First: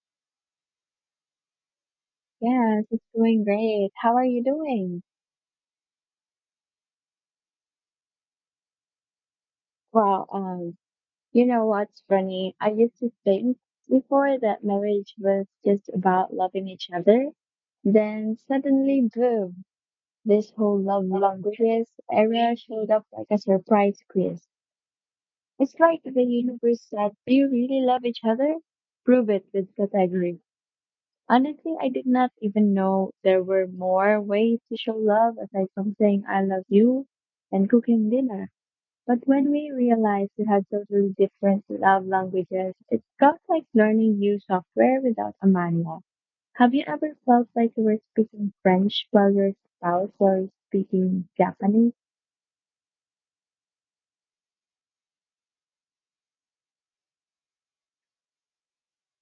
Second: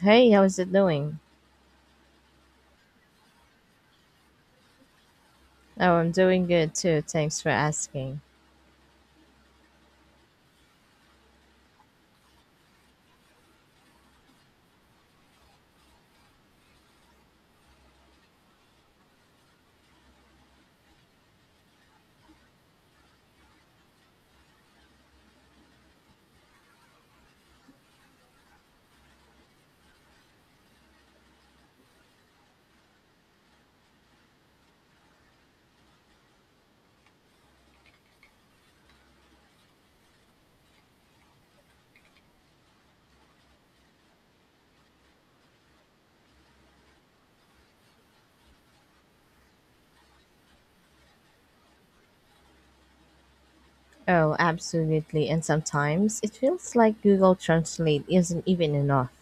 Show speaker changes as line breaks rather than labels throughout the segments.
Hey, how's it doing?
Yes, it's doing great. How are you doing?
Oh, I'm doing good too. Thanks for asking.
Well, you know what's funny? I used to think before that marriage was just about loving each other. Then suddenly, boom, this whole love languages area showed up like a surprise quiz. It's like the universe said, do you really love each other? Prove it with category. Honestly, I did not even know there were more ways to show love aside from saying I love you and cooking dinner. But when we realize we have totally different love languages, it felt like learning new software without a manual. Have you ever felt like you were speaking French while your spouse was speaking Japanese?
Oh, absolutely. And sometimes it feels like Google Translate isn't even enough.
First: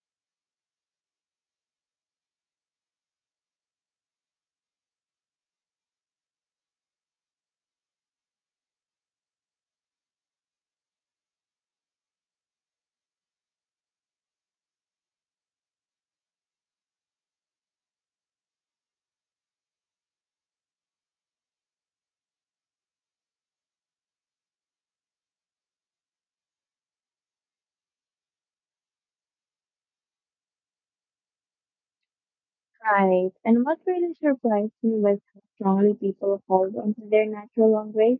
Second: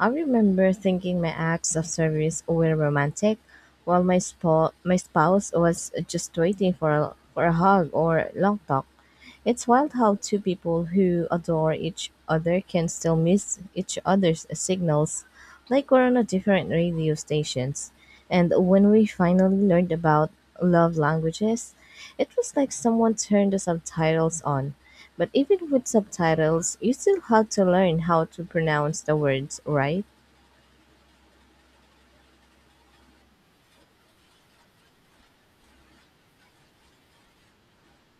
I remember thinking my acts of service were romantic, while my spouse was just waiting for a hug or long talk. It's wild how two people who adore each other can still miss each other's signals, like we're on a different radio stations. And when we finally learned about love languages, it was like someone turned the subtitles on. But even with subtitles, you still have to learn how to pronounce the words, right?
Right. And what really surprised me was how strongly people hold onto their natural language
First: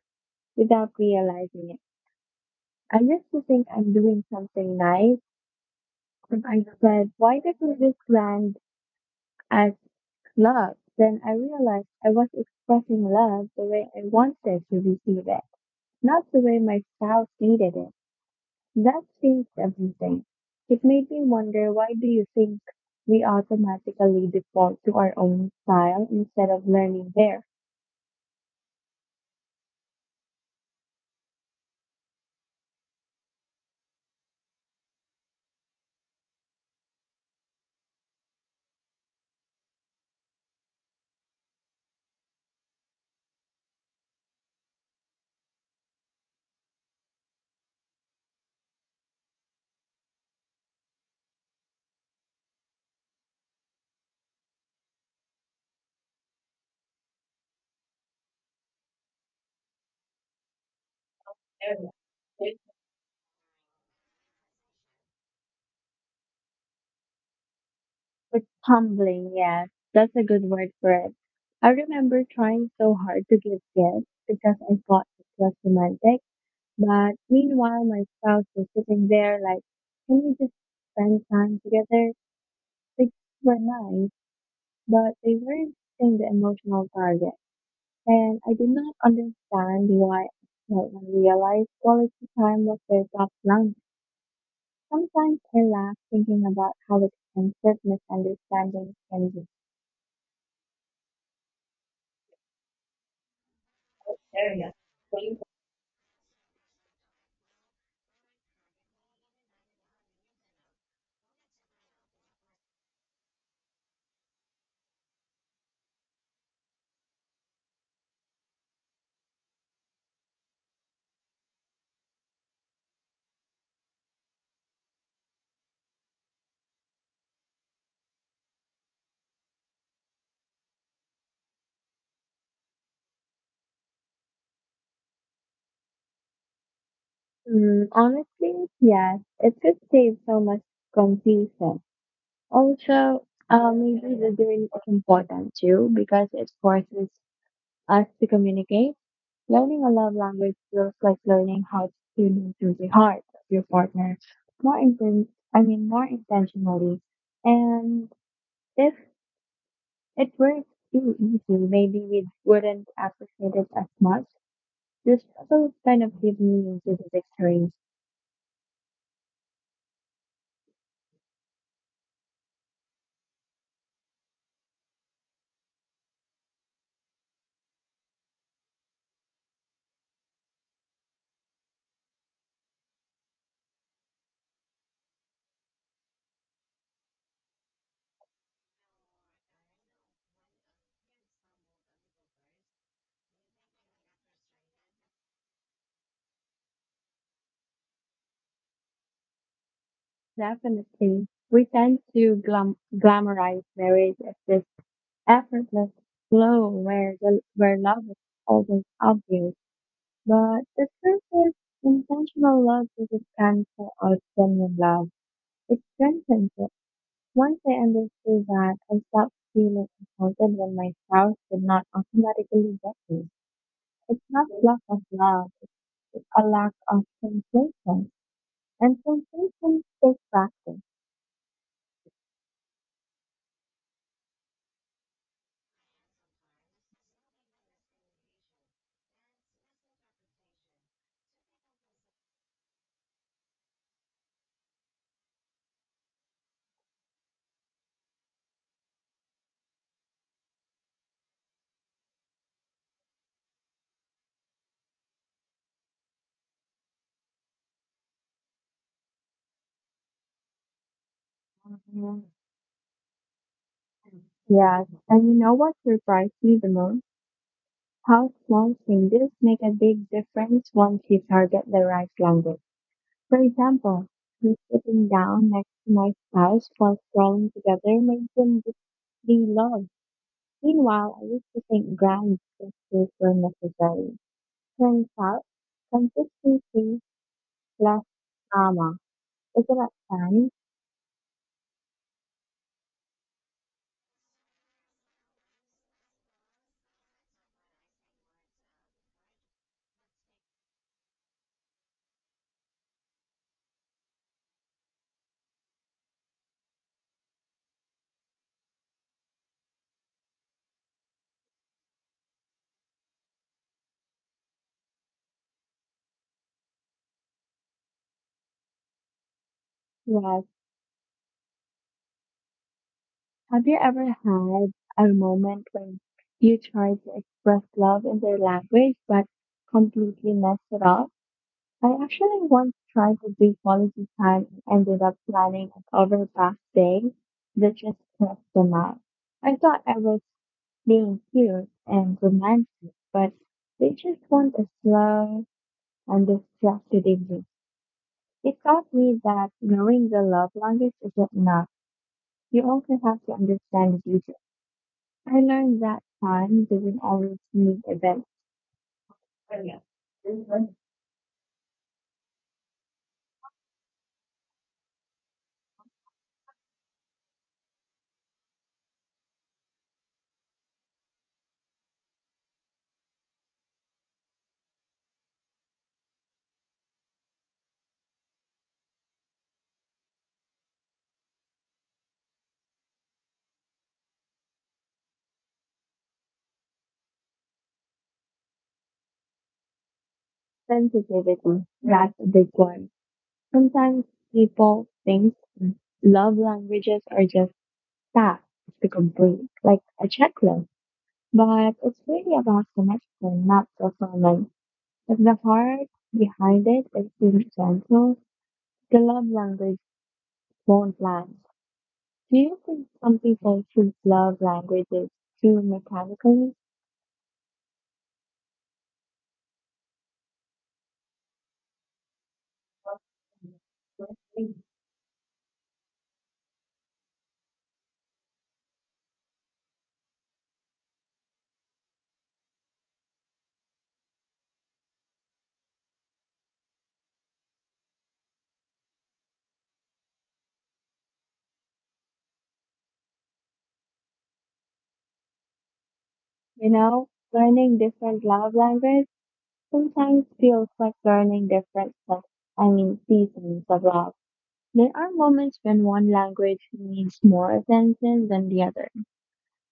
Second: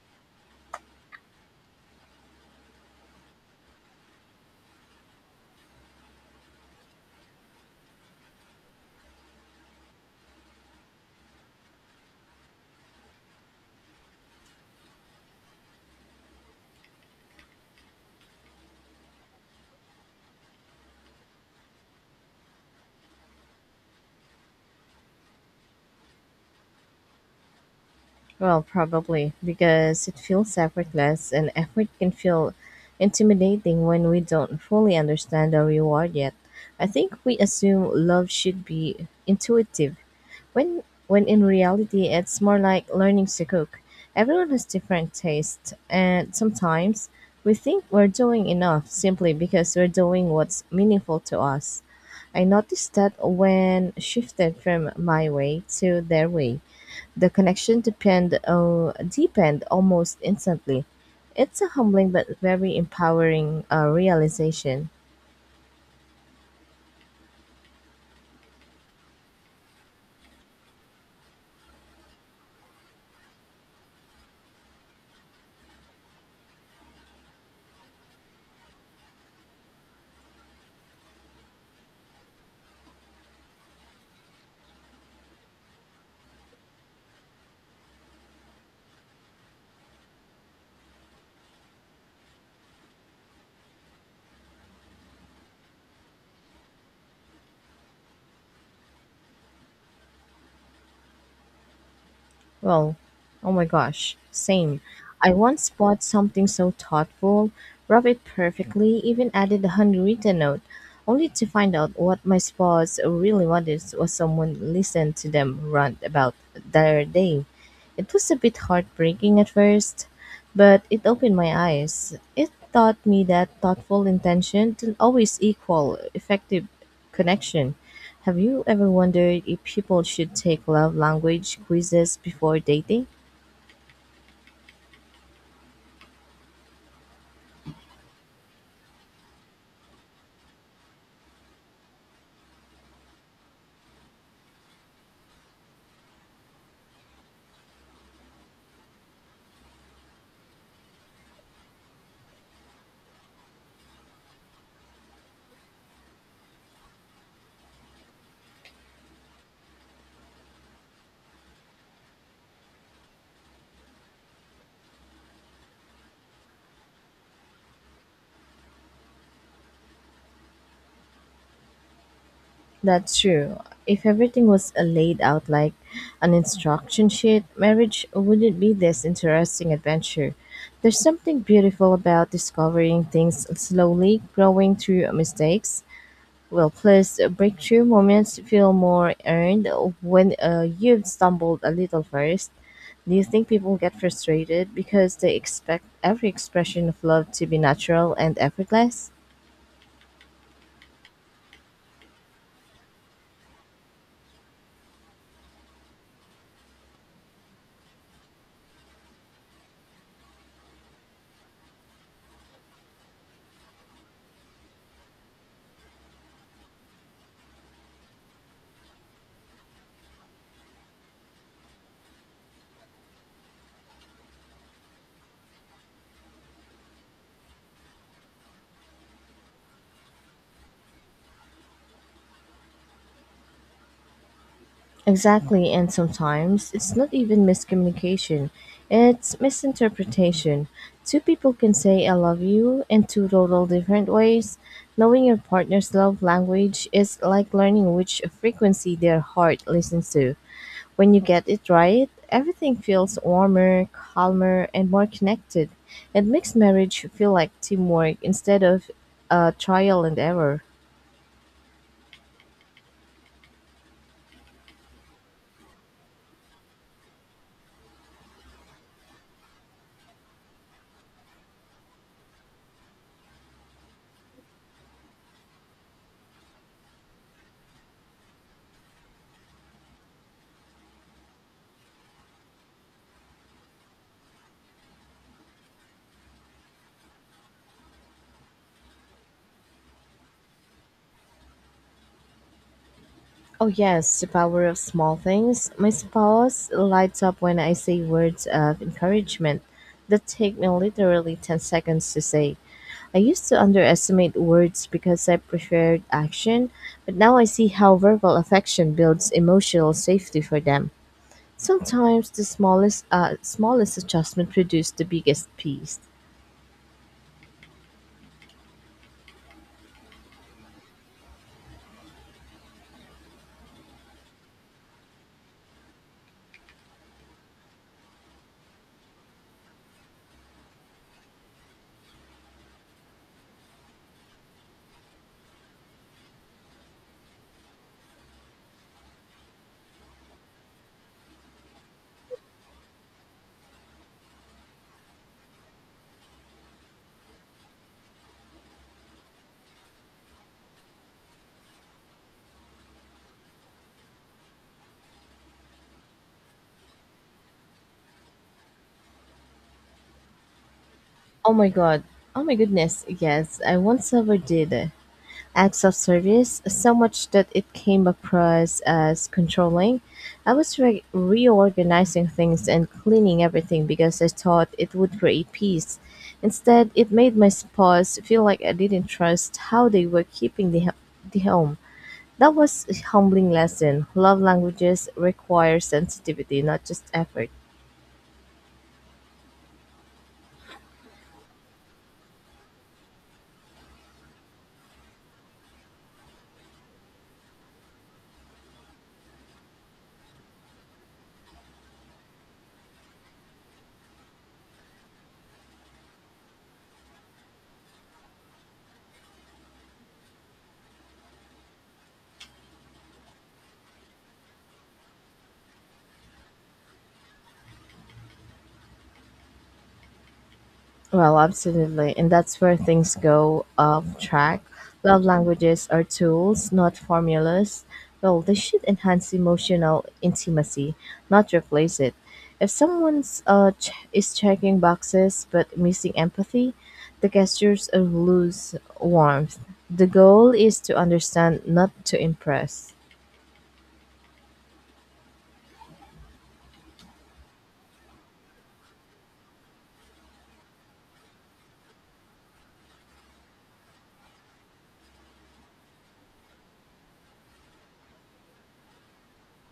without realizing it. I used to think I'm doing something nice, but I said, why doesn't this land as love? Then I realized I was expressing love the way I wanted to receive it, not the way my spouse needed it. That changed everything. It made me wonder, why do you think we automatically default to our own style instead of learning theirs?
Well, probably, because it feels effortless, and effort can feel intimidating when we don't fully understand the reward yet. I think we assume love should be intuitive, when in reality it's more like learning to cook. Everyone has different tastes and sometimes we think we're doing enough simply because we're doing what's meaningful to us. I noticed that when shifted from my way to their way, the connection depend deepened almost instantly. It's a humbling but very empowering realization.
It's humbling, yes. That's a good word for it. I remember trying so hard to give gifts because I thought it was romantic. But meanwhile, my spouse was sitting there like, can we just spend time together? They were nice, but they weren't hitting the emotional target. And I did not understand why until I realized quality time was their top line. Sometimes I laugh thinking about how expensive misunderstandings can be.
Well, oh my gosh,
Area.
same. I once bought something so thoughtful, wrapped it perfectly, even added a handwritten note, only to find out what my spouse really wanted was someone listen to them rant about their day. It was a bit heartbreaking at first, but it opened my eyes. It taught me that thoughtful intention didn't always equal effective connection. Have you ever wondered if people should take love language quizzes before dating?
Mm, honestly, yes. It could save so much confusion. Also, maybe listening is important too because it forces us to communicate. Learning a love language feels like learning how to tune into the heart of your partner more inten- I mean, more intentionally. And if it were too easy, maybe we wouldn't appreciate it as much. This also kind of gives meaning to this experience.
That's true. If everything was laid out like an instruction sheet, marriage wouldn't be this interesting adventure. There's something beautiful about discovering things slowly, growing through mistakes. Well-placed breakthrough moments feel more earned when you've stumbled a little first. Do you think people get frustrated because they expect every expression of love to be natural and effortless?
Definitely, we tend to glamorize marriage as this effortless glow where the where love is always obvious, but the truth is intentional love doesn't cancel out genuine love. It strengthens it. Once I understood that, I stopped feeling insulted when my spouse did not automatically get me. It's not lack of love, it's a lack of sensation. And sensation takes practice.
Exactly, and sometimes it's not even miscommunication, it's misinterpretation. Two people can say I love you in two total different ways. Knowing your partner's love language is like learning which frequency their heart listens to. When you get it right, everything feels warmer, calmer, and more connected. It makes marriage feel like teamwork instead of a trial and error.
Yes, and you know what surprised me the most? How small changes make a big difference once you target the right language. For example, me sitting down next to my spouse while scrolling together made them de-log. Meanwhile, I used to think grand gestures were necessary. Turns out, consistency plus drama is about time.
Oh, yes, the power of small things. My spouse lights up when I say words of encouragement that take me literally 10 seconds to say. I used to underestimate words because I preferred action, but now I see how verbal affection builds emotional safety for them. Sometimes the smallest adjustment produced the biggest piece.
Yes. Have you ever had a moment when you tried to express love in their language but completely messed it up? I actually once tried to do quality time and ended up planning an overpass day that just crossed the map. I thought I was being cute and romantic, but they just want a slow and distracted evening. It taught me that knowing the love language isn't enough. You also have to understand the future. I learned that time doesn't always mean events.
Oh my god. Oh my goodness. Yes, I once overdid it. Acts of service so much that it came across as controlling. I was reorganizing things and cleaning everything because I thought it would create peace. Instead, it made my spouse feel like I didn't trust how they were keeping the home. That was a humbling lesson. Love languages require sensitivity, not just effort.
Sensitivity, that's a big one. Sometimes people think love languages are just tasks to complete, like a checklist, but it's really about connection, not performance. If the heart behind it isn't gentle, the love language won't land. Do you think some people treat love languages too mechanically?
Well, absolutely. And that's where things go off track. Love languages are tools, not formulas. Well, they should enhance emotional intimacy, not replace it. If someone's is checking boxes but missing empathy, the gestures will lose warmth. The goal is to understand, not to impress.
You know, learning different love language sometimes feels like learning I mean, seasons of love. There are moments when one language needs more attention than the other.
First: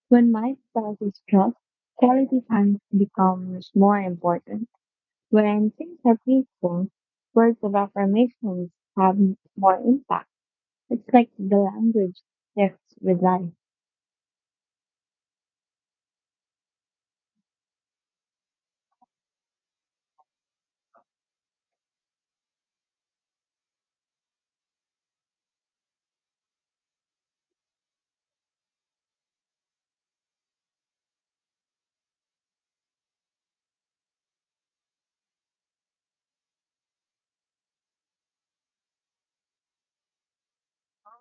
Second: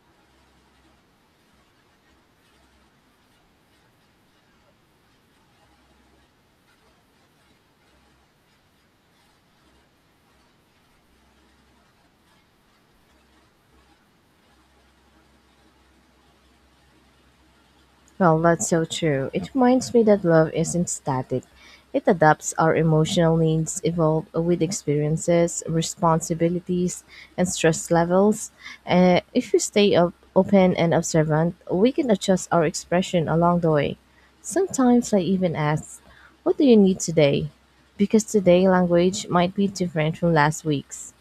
When my spouse is stressed, quality time becomes more important. When things are peaceful, words of affirmations have more impact. It's like the language shifts with life.
Well, that's so true. It reminds me that love isn't static. It adapts our emotional needs, evolve with experiences, responsibilities, and stress levels. If we stay up, open and observant, we can adjust our expression along the way. Sometimes I even ask, what do you need today? Because today language might be different from last week's.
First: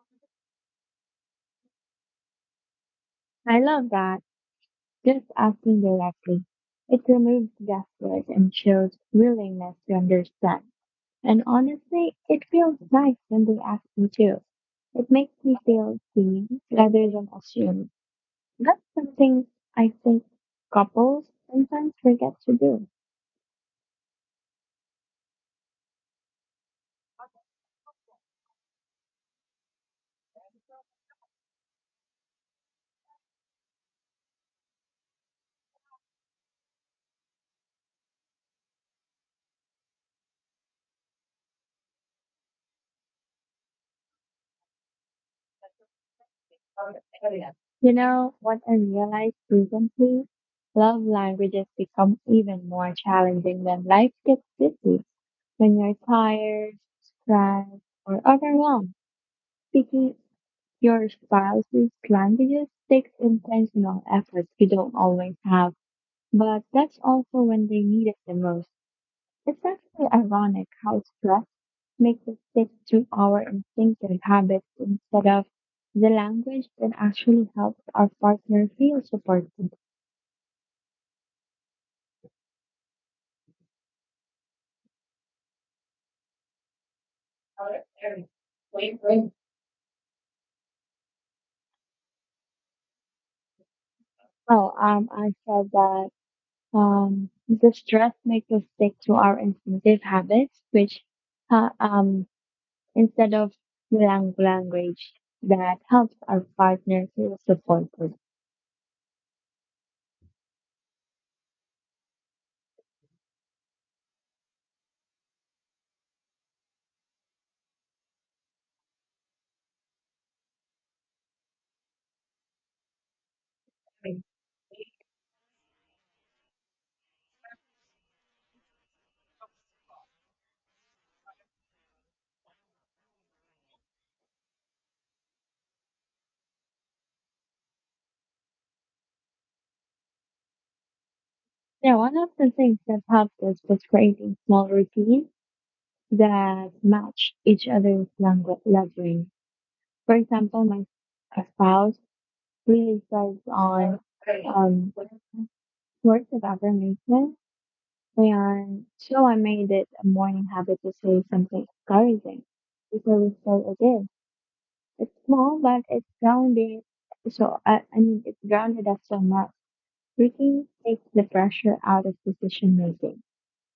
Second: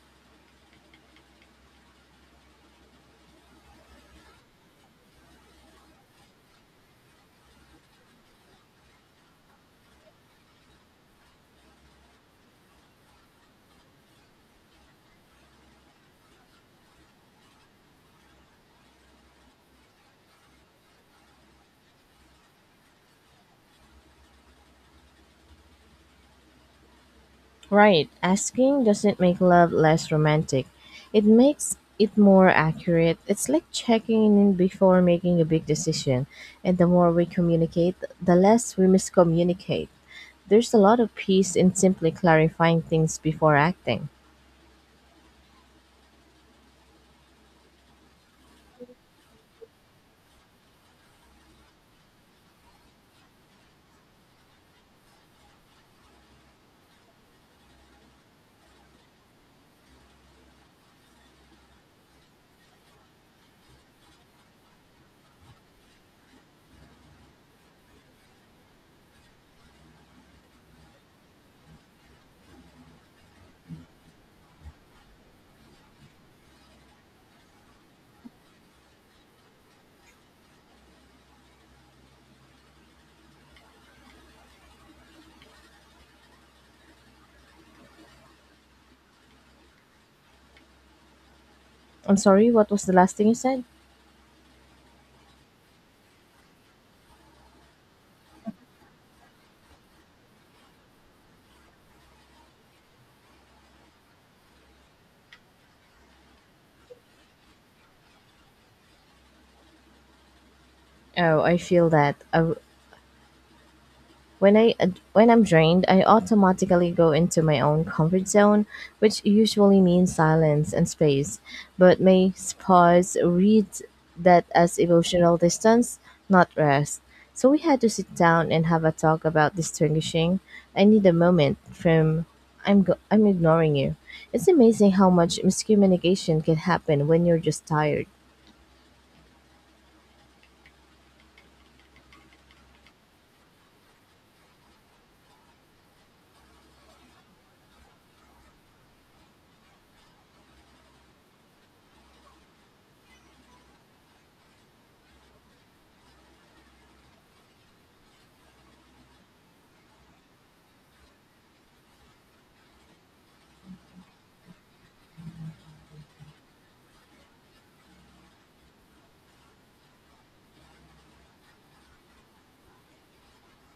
I love that, just asking directly. It removes guesswork and shows willingness to understand. And honestly, it feels nice when they ask me to. It makes me feel seen rather than assumed. That's something I think couples sometimes forget to do.
Right, asking doesn't make love less romantic. It makes it more accurate. It's like checking in before making a big decision. And the more we communicate, the less we miscommunicate. There's a lot of peace in simply clarifying things before acting.
You know what I realized recently? Love languages become even more challenging when life gets busy. When you're tired, stressed, or overwhelmed, speaking your spouse's languages takes intentional effort you don't always have, but that's also when they need it the most. It's actually ironic how stress makes us stick to our instinctive habits instead of the language that actually helps our partner feel supported.
I'm sorry, what was the last thing you said?
Well, I said that the stress makes us stick to our instinctive habits, which uh, um, instead of the language that helps our partner feel supported.
Oh, I feel that. I, When I ad- when I'm drained, I automatically go into my own comfort zone, which usually means silence and space. But my spouse reads that as emotional distance, not rest. So we had to sit down and have a talk about distinguishing I need a moment from I'm ignoring you. It's amazing how much miscommunication can happen when you're just tired.
Yeah, one of the things that helped us was creating small routines that match each other's leveling. For example, my spouse really thrives on um, words of affirmation, and so I made it a morning habit to say something encouraging before we start a day. It's small, but it's grounding. So I mean, it's grounded us so much. Routines takes the pressure out of decision making.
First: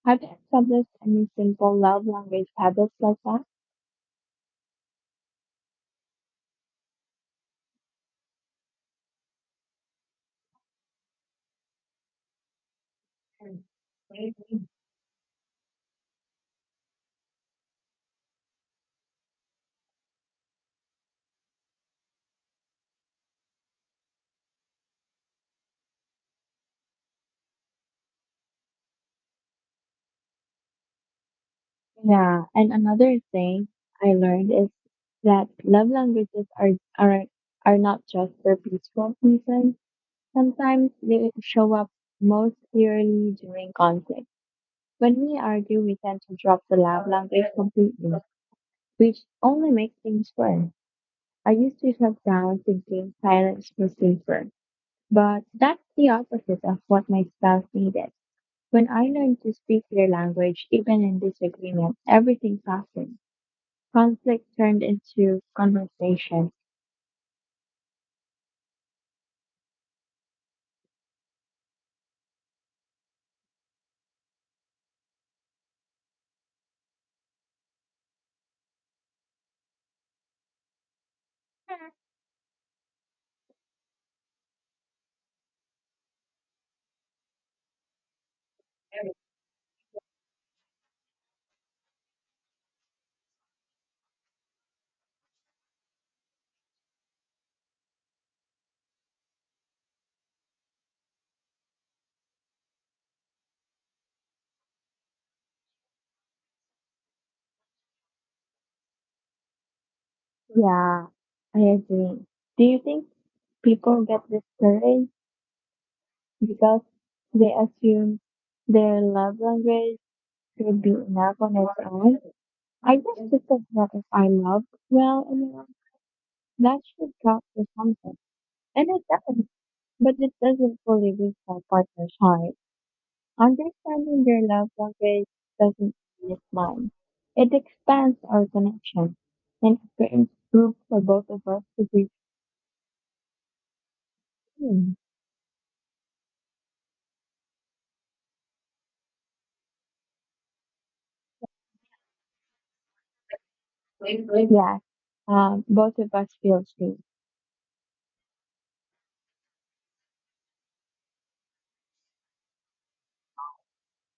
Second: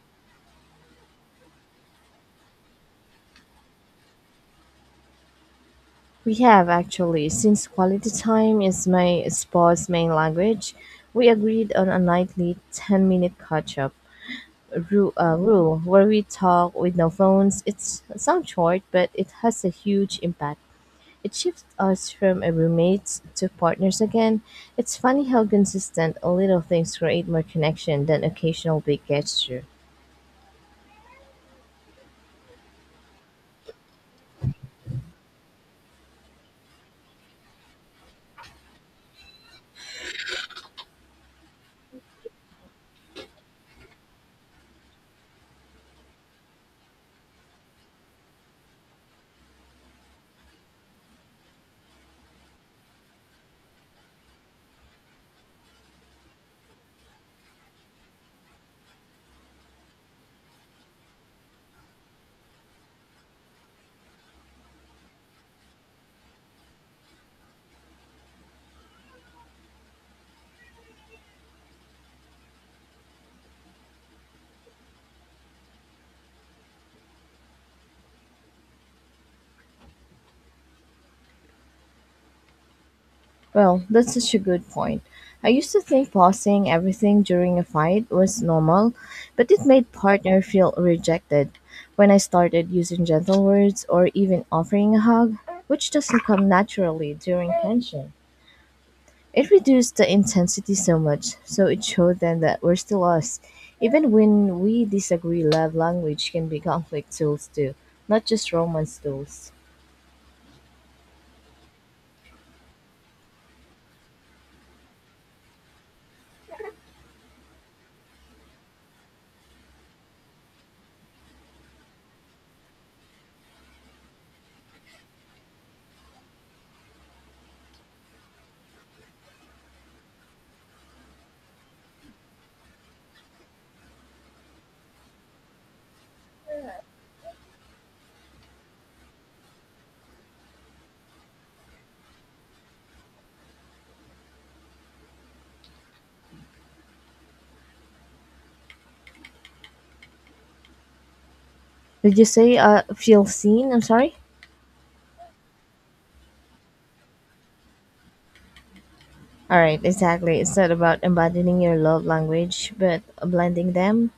Have you established any simple love language habits like that?
We have actually, since quality time is my sports main language, we agreed on a nightly 10-minute catch up rule where we talk with no phones. It's sounds short, but it has a huge impact. It shifts us from a roommates to partners again. It's funny how consistent little things create more connection than occasional big gesture.
Yeah, and another thing I learned is that love languages are are not just for peaceful reasons. Sometimes they show up most clearly during conflict. When we argue, we tend to drop the love language completely, which only makes things worse. I used to shut down thinking silence was safer, but that's the opposite of what my spouse needed. When I learned to speak their language, even in disagreement, everything softened. Conflict turned into conversation.
Well, that's such a good point. I used to think pausing everything during a fight was normal, but it made partner feel rejected when I started using gentle words or even offering a hug, which doesn't come naturally during tension. It reduced the intensity so much, so it showed them that we're still us. Even when we disagree, love language can be conflict tools too, not just romance tools.
Yeah, I agree. Do you think people get discouraged because they assume their love language should be enough on its own? I just think that if I love well enough, that should count for something. And it does, but it doesn't fully reach my partner's heart. Understanding their love language doesn't limit mine. It expands our connection and creates room for both of us to be seen.
Did you say feel seen? I'm sorry.
Yes, both of us feel seen.
All right, exactly. It's not about embodying your love language, but blending them.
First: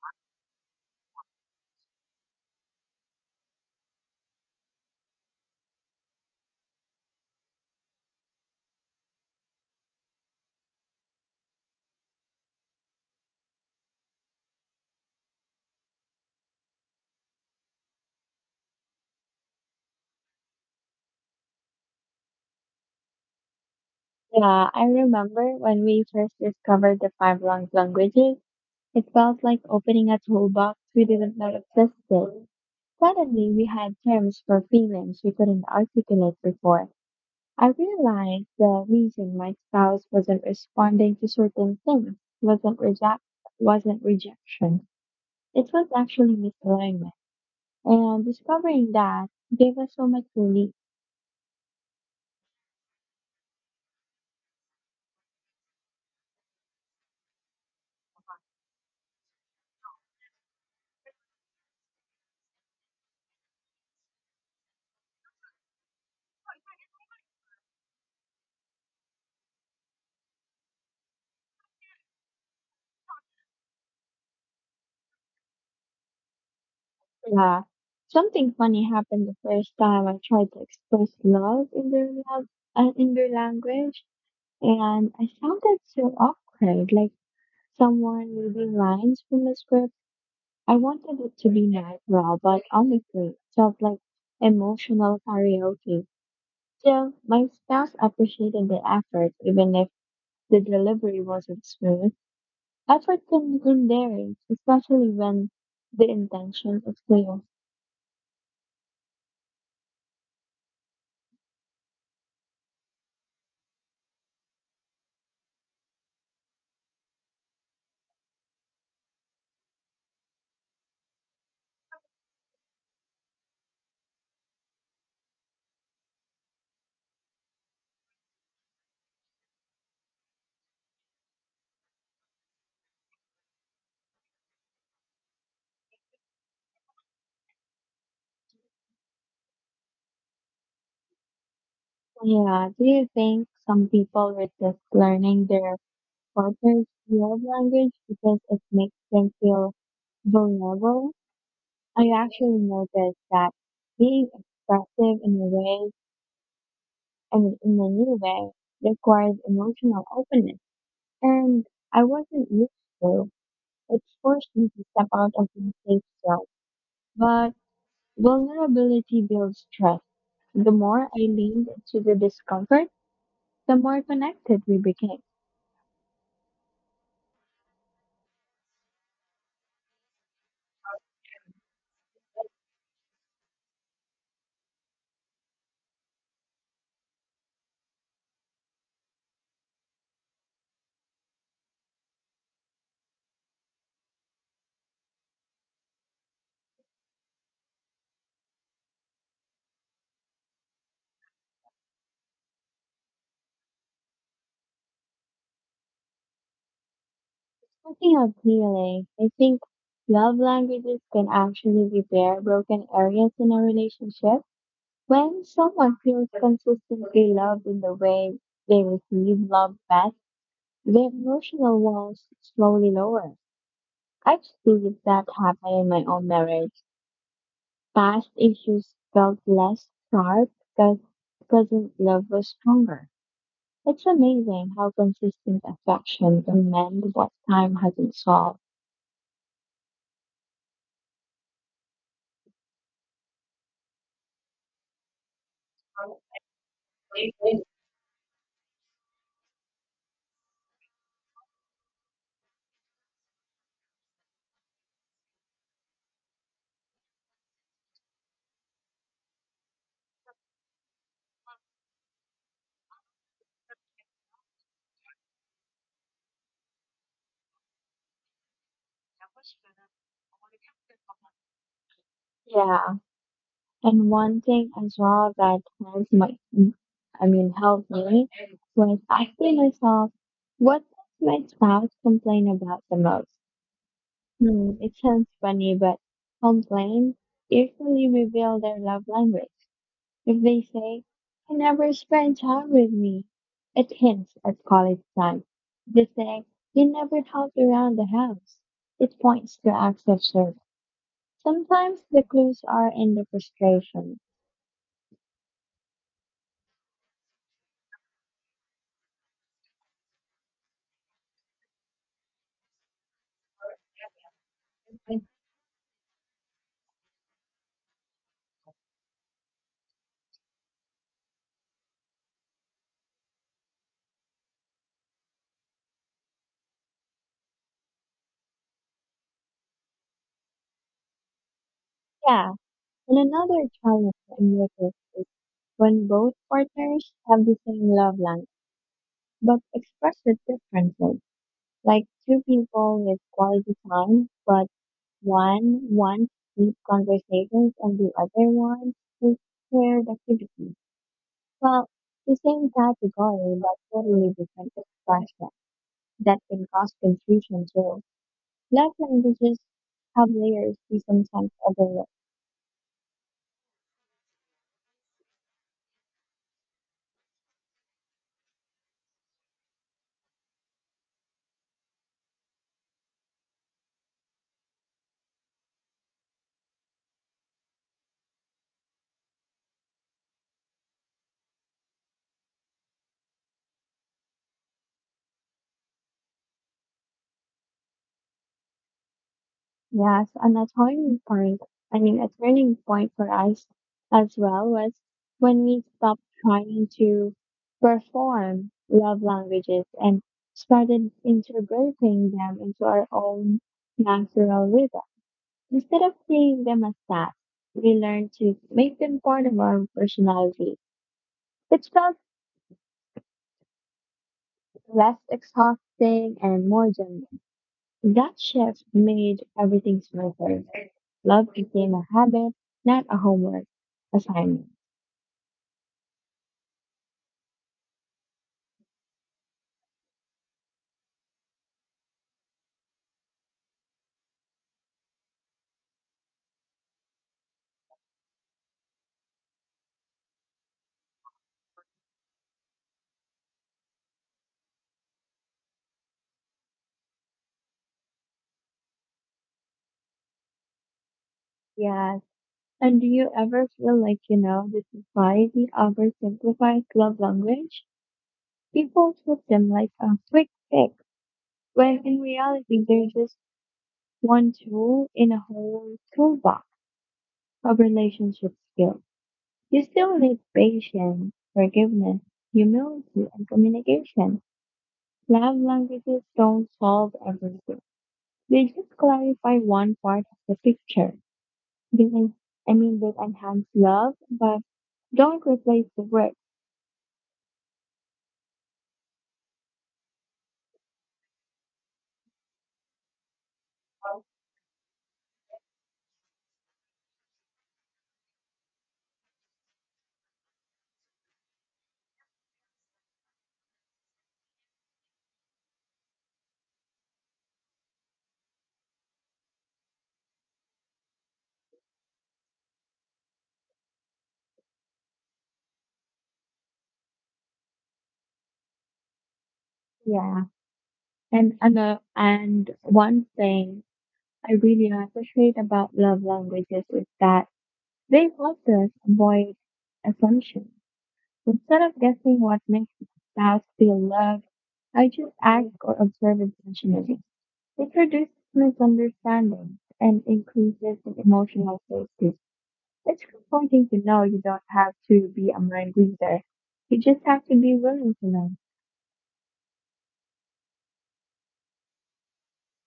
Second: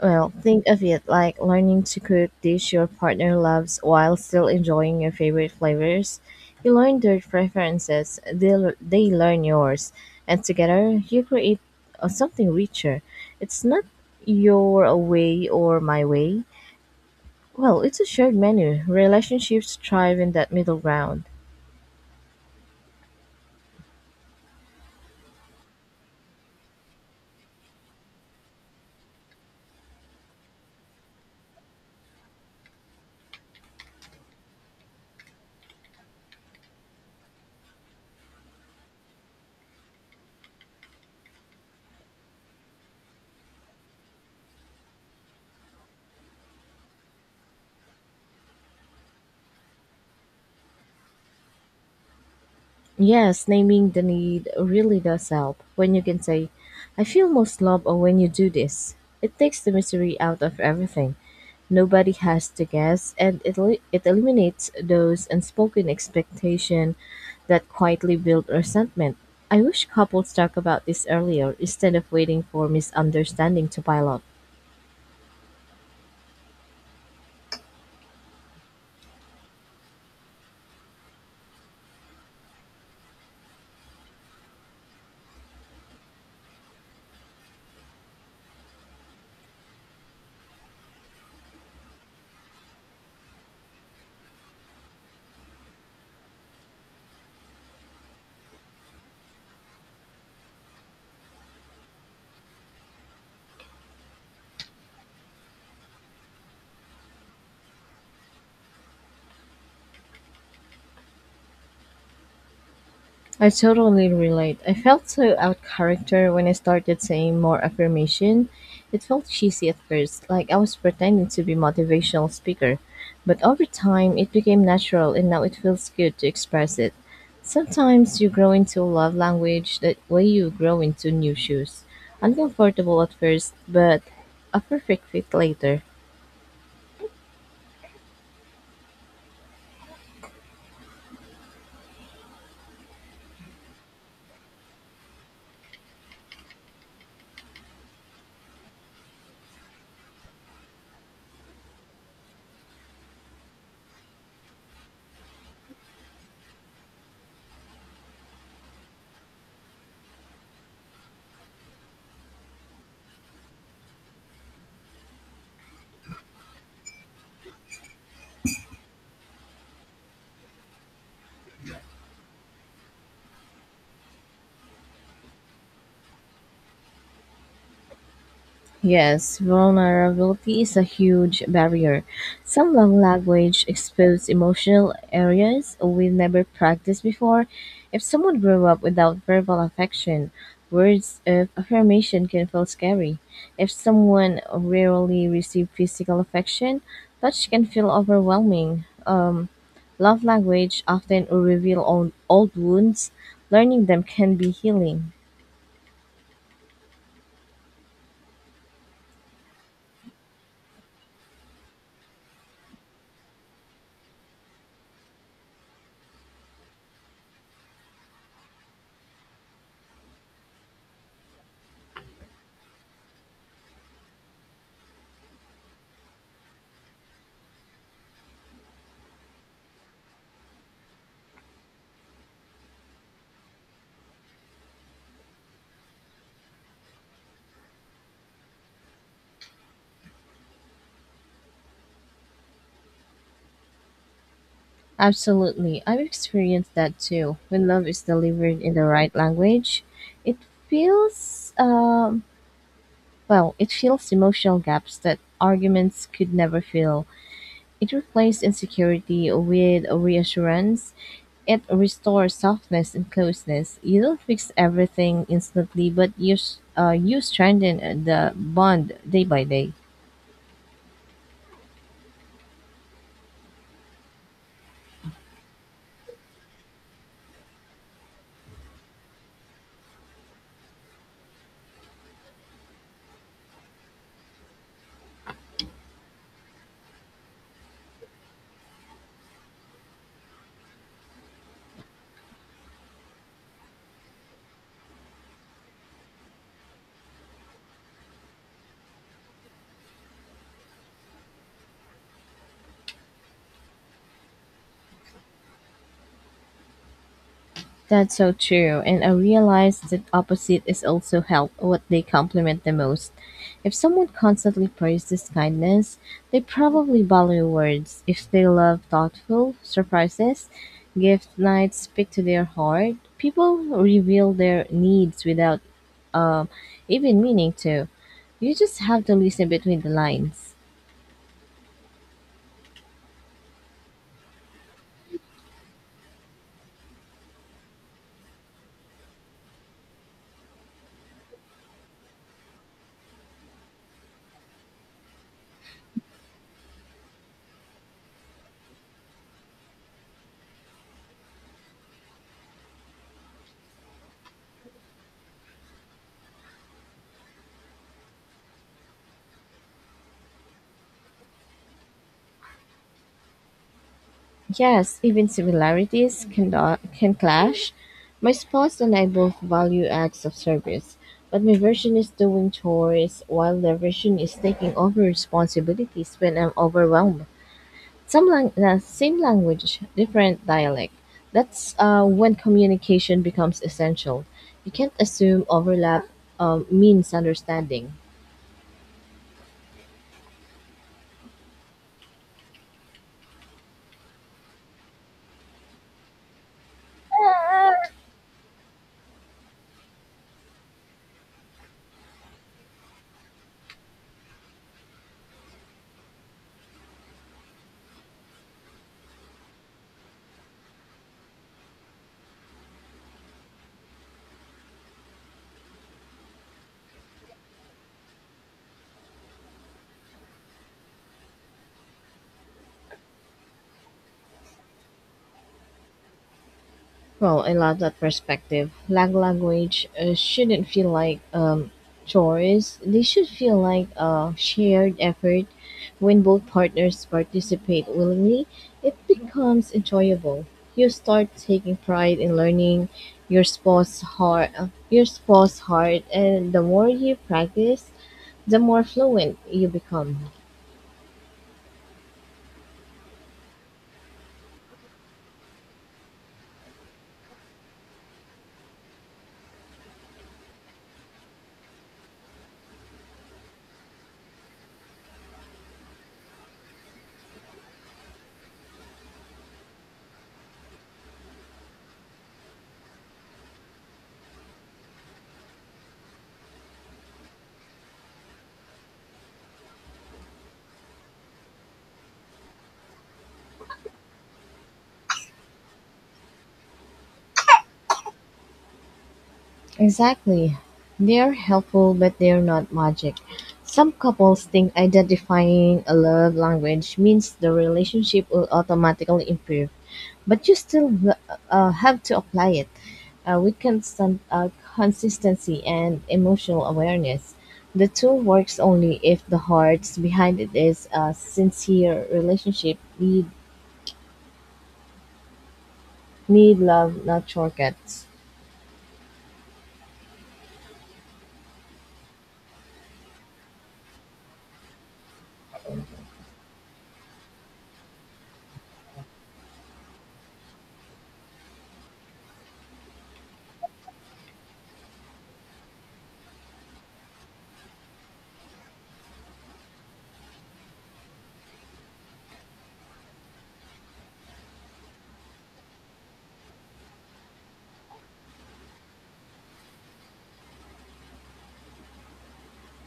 Well, think of it like learning to cook dish your partner loves while still enjoying your favorite flavors. You learn their preferences, they learn yours, and together you create something richer. It's not your way or my way. Well, it's a shared menu. Relationships thrive in that middle ground.
Yeah, I remember when we first discovered the five love languages, it felt like opening a toolbox we didn't know existed. Suddenly, we had terms for feelings we couldn't articulate before. I realized the reason my spouse wasn't responding to certain things wasn't reject wasn't rejection. It was actually misalignment. And discovering that gave us so much relief.
Yes, naming the need really does help. When you can say, I feel most loved when you do this, it takes the mystery out of everything. Nobody has to guess, and it eliminates those unspoken expectation that quietly build resentment. I wish couples talk about this earlier instead of waiting for misunderstanding to pile up.
Yeah. Something funny happened the first time I tried to express love in their language, and I sounded so awkward, like someone reading lines from a script. I wanted it to be natural, but honestly, it felt like emotional karaoke. So my spouse appreciated the effort, even if the delivery wasn't smooth. Effort can begin there, especially when the intention is clear.
I totally relate. I felt so out of character when I started saying more affirmation. It felt cheesy at first, like I was pretending to be motivational speaker. But over time, it became natural and now it feels good to express it. Sometimes you grow into a love language that way you grow into new shoes. Uncomfortable at first, but a perfect fit later.
Yeah, do you think some people resist learning their partner's love language because it makes them feel vulnerable? I actually noticed that being expressive in a way and in a new way requires emotional openness. And I wasn't used to. It forced me to step out of the safe zone. But vulnerability builds trust. The more I leaned into the discomfort, the more connected we became.
Yes, vulnerability is a huge barrier. Some love language expose emotional areas we've never practiced before. If someone grew up without verbal affection, words of affirmation can feel scary. If someone rarely received physical affection, touch can feel overwhelming. Love language often reveal old, old wounds. Learning them can be healing.
Speaking of healing, I think love languages can actually repair broken areas in a relationship. When someone feels consistently loved in the way they receive love back, the emotional walls slowly lower. I have seen that happen in my own marriage. Past issues felt less sharp because present love was stronger. It's amazing how consistent affection can mend what time hasn't solved.
Absolutely. I've experienced that too. When love is delivered in the right language, it feels um it fills emotional gaps that arguments could never fill. It replaces insecurity with reassurance. It restores softness and closeness. You don't fix everything instantly, but you strengthen the bond day by day.
Yeah, and one thing as well that I mean, helped me was asking myself, what does my spouse complain about the most? It sounds funny, but complaints usually reveal their love language. If they say, "You never spend time with me," it hints at quality time. If they say, "You never help around the house," it points to acts of service. Sometimes the clues are in the frustration.
That's so true, and I realize that opposite is also help what they compliment the most. If someone constantly
But
praises kindness, they probably value words. If they love thoughtful surprises, gift nights speak to their heart. People reveal their needs without um, even meaning to. You just have to listen between the lines.
yeah, and another challenge I noticed is when both partners have the same love language but express it differently. Like two people with quality time, but one wants deep conversations and the other wants just shared activities. Well, the same category, but totally different expression, that can cause confusion too. Love languages have layers we sometimes overlook.
Yes, even similarities can clash. My spouse and I both value acts of service, but my version is doing chores while their version is taking over responsibilities when I'm overwhelmed. Same language, different dialect. That's when communication becomes essential. You can't assume overlap means understanding.
Yes, and a I mean, a turning point for us as well was when we stopped trying to perform love languages and started integrating them into our own natural rhythm. Instead of seeing them as tasks, we learned to make them part of our personality. It felt less exhausting and more genuine. That shift made everything smoother. Love became a habit, not a homework assignment.
Well, I love that perspective. Lang language shouldn't feel like chores. They should feel like a shared effort. When both partners participate willingly, it becomes enjoyable. You start taking pride in learning your spouse's heart, and the more you practice, the more fluent you become.
Yes. And do you ever feel like, you know, the society oversimplifies love language? People treat them like a quick fix, when in reality, they're just one tool in a whole toolbox of relationship skills. You still need patience, forgiveness, humility, and communication. Love languages don't solve everything. They just clarify one part of the picture. They, I mean, they enhance love, but don't replace the work.
Exactly. They're helpful, but they're not magic. Some couples think identifying a love language means the relationship will automatically improve, but you still have to apply it with constant consistency and emotional awareness. The tool works only if the hearts behind it is a sincere relationship. Need love, not shortcuts.
Yeah. And one thing I really appreciate about love languages is that they help us avoid assumptions. Instead of guessing what makes a spouse feel loved, I just ask or observe intentionally. It reduces misunderstandings and increases the emotional safety. It's comforting to know you don't have to be a mind reader. You just have to be willing to learn,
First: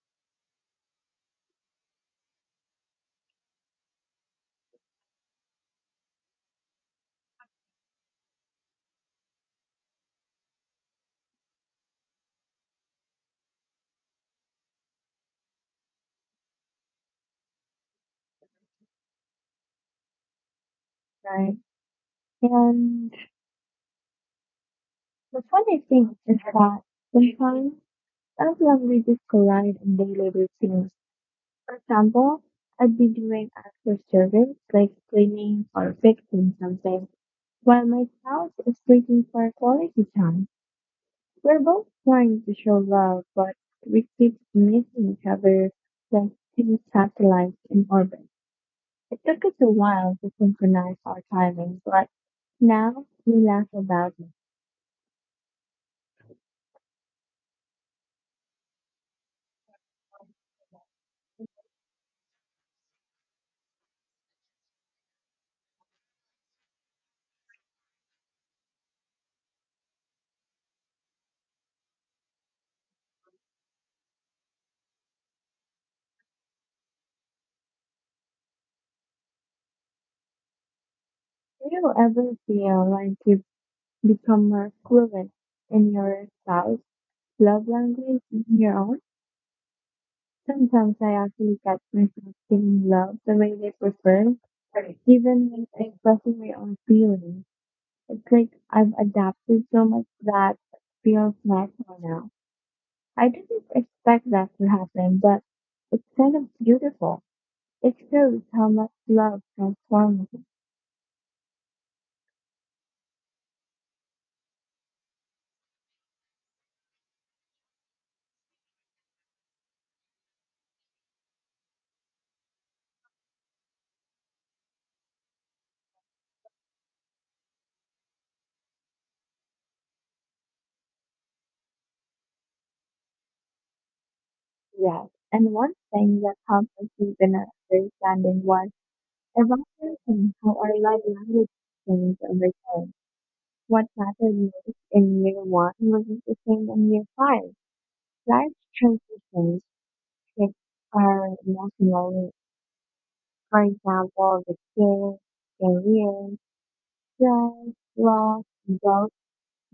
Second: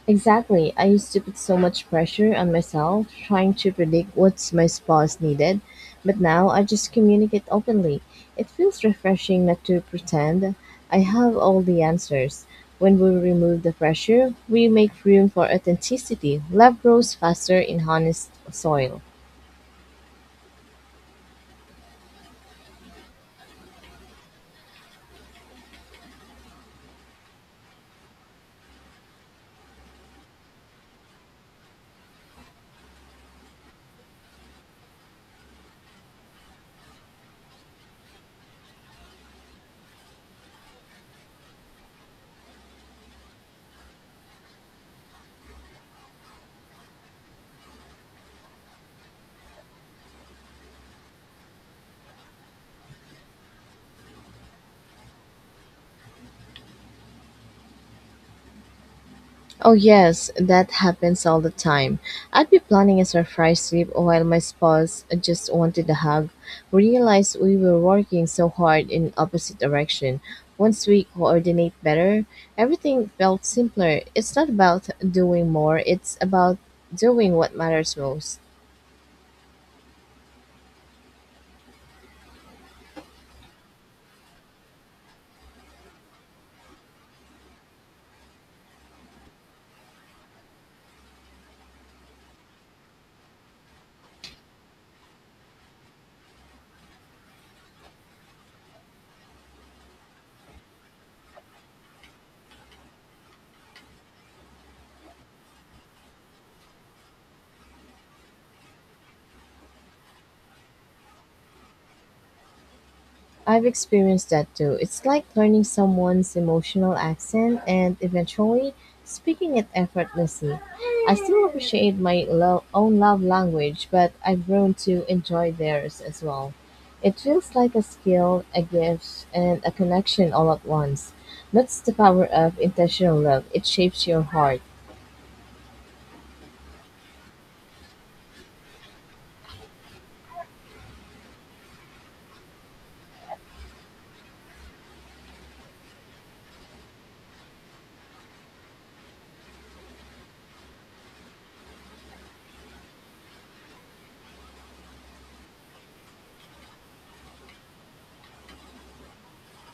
Exactly. I used to put so much pressure on myself trying to predict what my spouse needed, but now I just communicate openly. It feels refreshing not to pretend I have all the answers. When we remove the pressure, we make room for authenticity. Love grows faster in honest soil.
right? And the funny thing is that sometimes as languages collide in daily routines. For example, I'd be doing active service like cleaning or fixing something while my spouse is waiting for quality time. We're both trying to show love, but we keep missing each other like two satellites in orbit. It took us a while to synchronize our timings, but now we laugh about it.
Oh, yes, that happens all the time. I'd be planning a surprise trip while my spouse just wanted a hug. Realized we were working so hard in opposite direction. Once we coordinate better, everything felt simpler. It's not about doing more, it's about doing what matters most.
Do you ever feel like you've become more fluent in your spouse's love language than your own? Sometimes I actually catch myself giving love the way they prefer, even when expressing my own feelings. It's like I've adapted so much that it feels natural now. I didn't expect that to happen, but it's kind of beautiful. It shows how much love transforms
I've experienced that too. It's like learning someone's emotional accent and eventually speaking it effortlessly. I still appreciate my own love language, but I've grown to enjoy theirs as well. It feels like a skill, a gift, and a connection all at once. That's the power of intentional love. It shapes your heart.
us. And one thing that helped us deepen our understanding was evaluating how our love language changed over time. What mattered most in year one wasn't the same in year five. Life transitions shape our emotional needs. For example, the kids, career, stress, loss, growth,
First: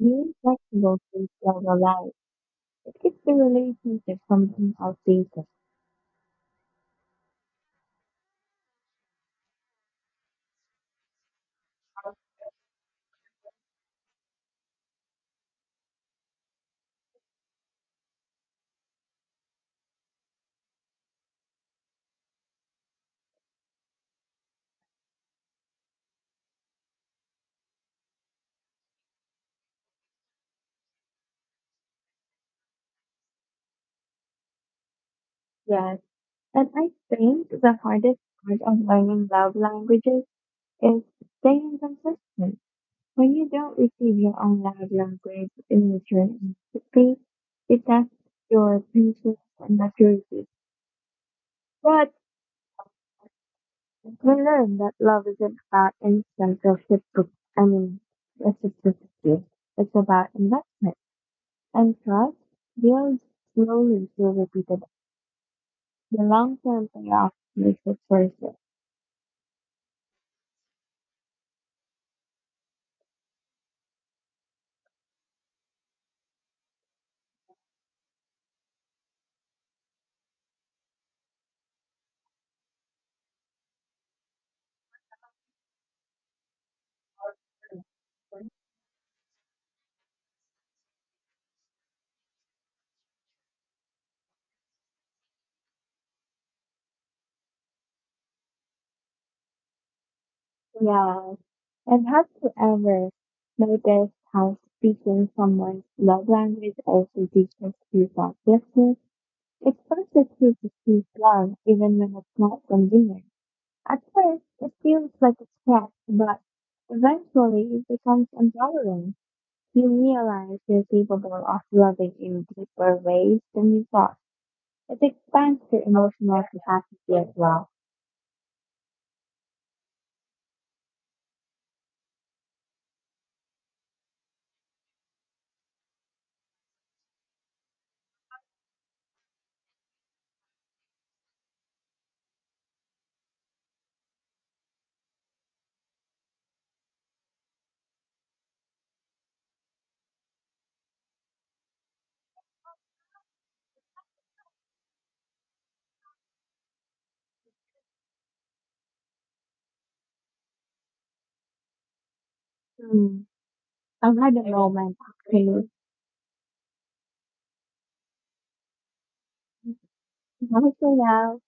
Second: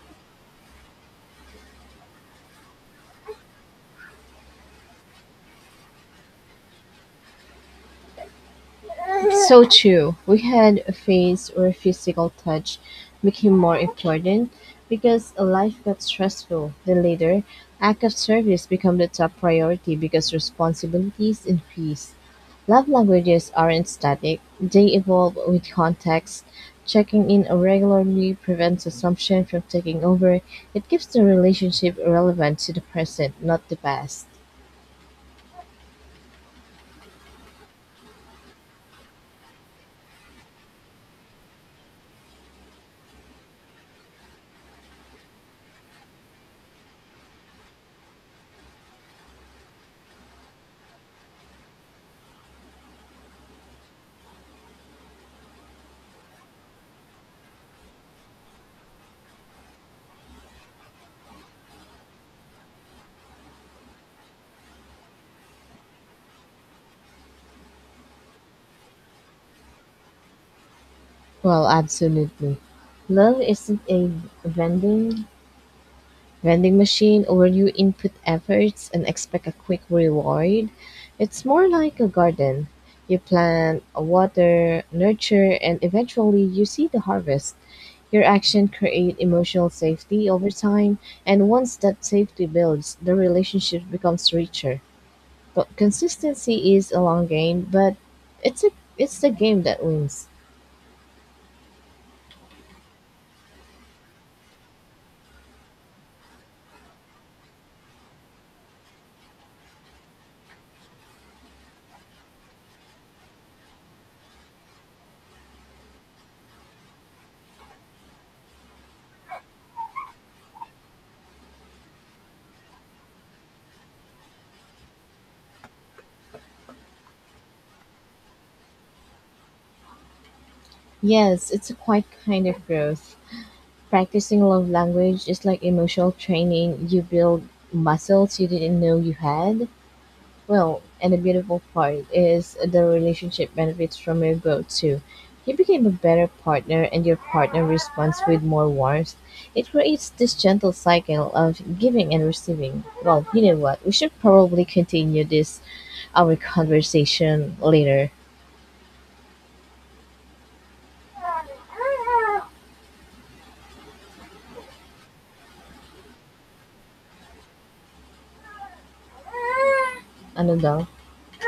being flexible to love life. It keeps the relationship from being outdated.
So true. We had a face or a physical touch became more important because life got stressful. Then later, act of service became the top priority because responsibilities increased. Love languages aren't static, they evolve with context. Checking in regularly prevents assumption from taking over. It keeps the relationship relevant to the present, not the past.
Yes, and I think the hardest part of learning love languages is staying consistent. When you don't receive your own love language in return empathy, it tests your patience and maturity. But we learn that love isn't about instant I mean, reciprocity. It's about investment, and trust builds slowly through repeated. The long-term payoff makes it worth it.
Well, absolutely. Love isn't a vending vending machine where you input efforts and expect a quick reward. It's more like a garden. You plant, water, nurture, and eventually you see the harvest. Your action create emotional safety over time, and once that safety builds, the relationship becomes richer. But consistency is a long game, but it's a it's the game that wins.
Yeah, and have you ever noticed how speaking someone's love language also teaches you about business? It forces you to speak love even when it's not convenient. At first, it feels like a threat, but eventually it becomes empowering. You realize you're capable of loving in deeper ways than you thought. It expands your emotional capacity as well.
Yes, it's a quite kind of growth. Practicing love language is like emotional training. You build muscles you didn't know you had. Well, and the beautiful part is the relationship benefits from your growth too. You became a better partner and your partner responds with more warmth. It creates this gentle cycle of giving and receiving. Well, you know what? We should probably continue this our conversation later.
Hmm. I've had a moment actually.
Ano
How is it
daw?
now?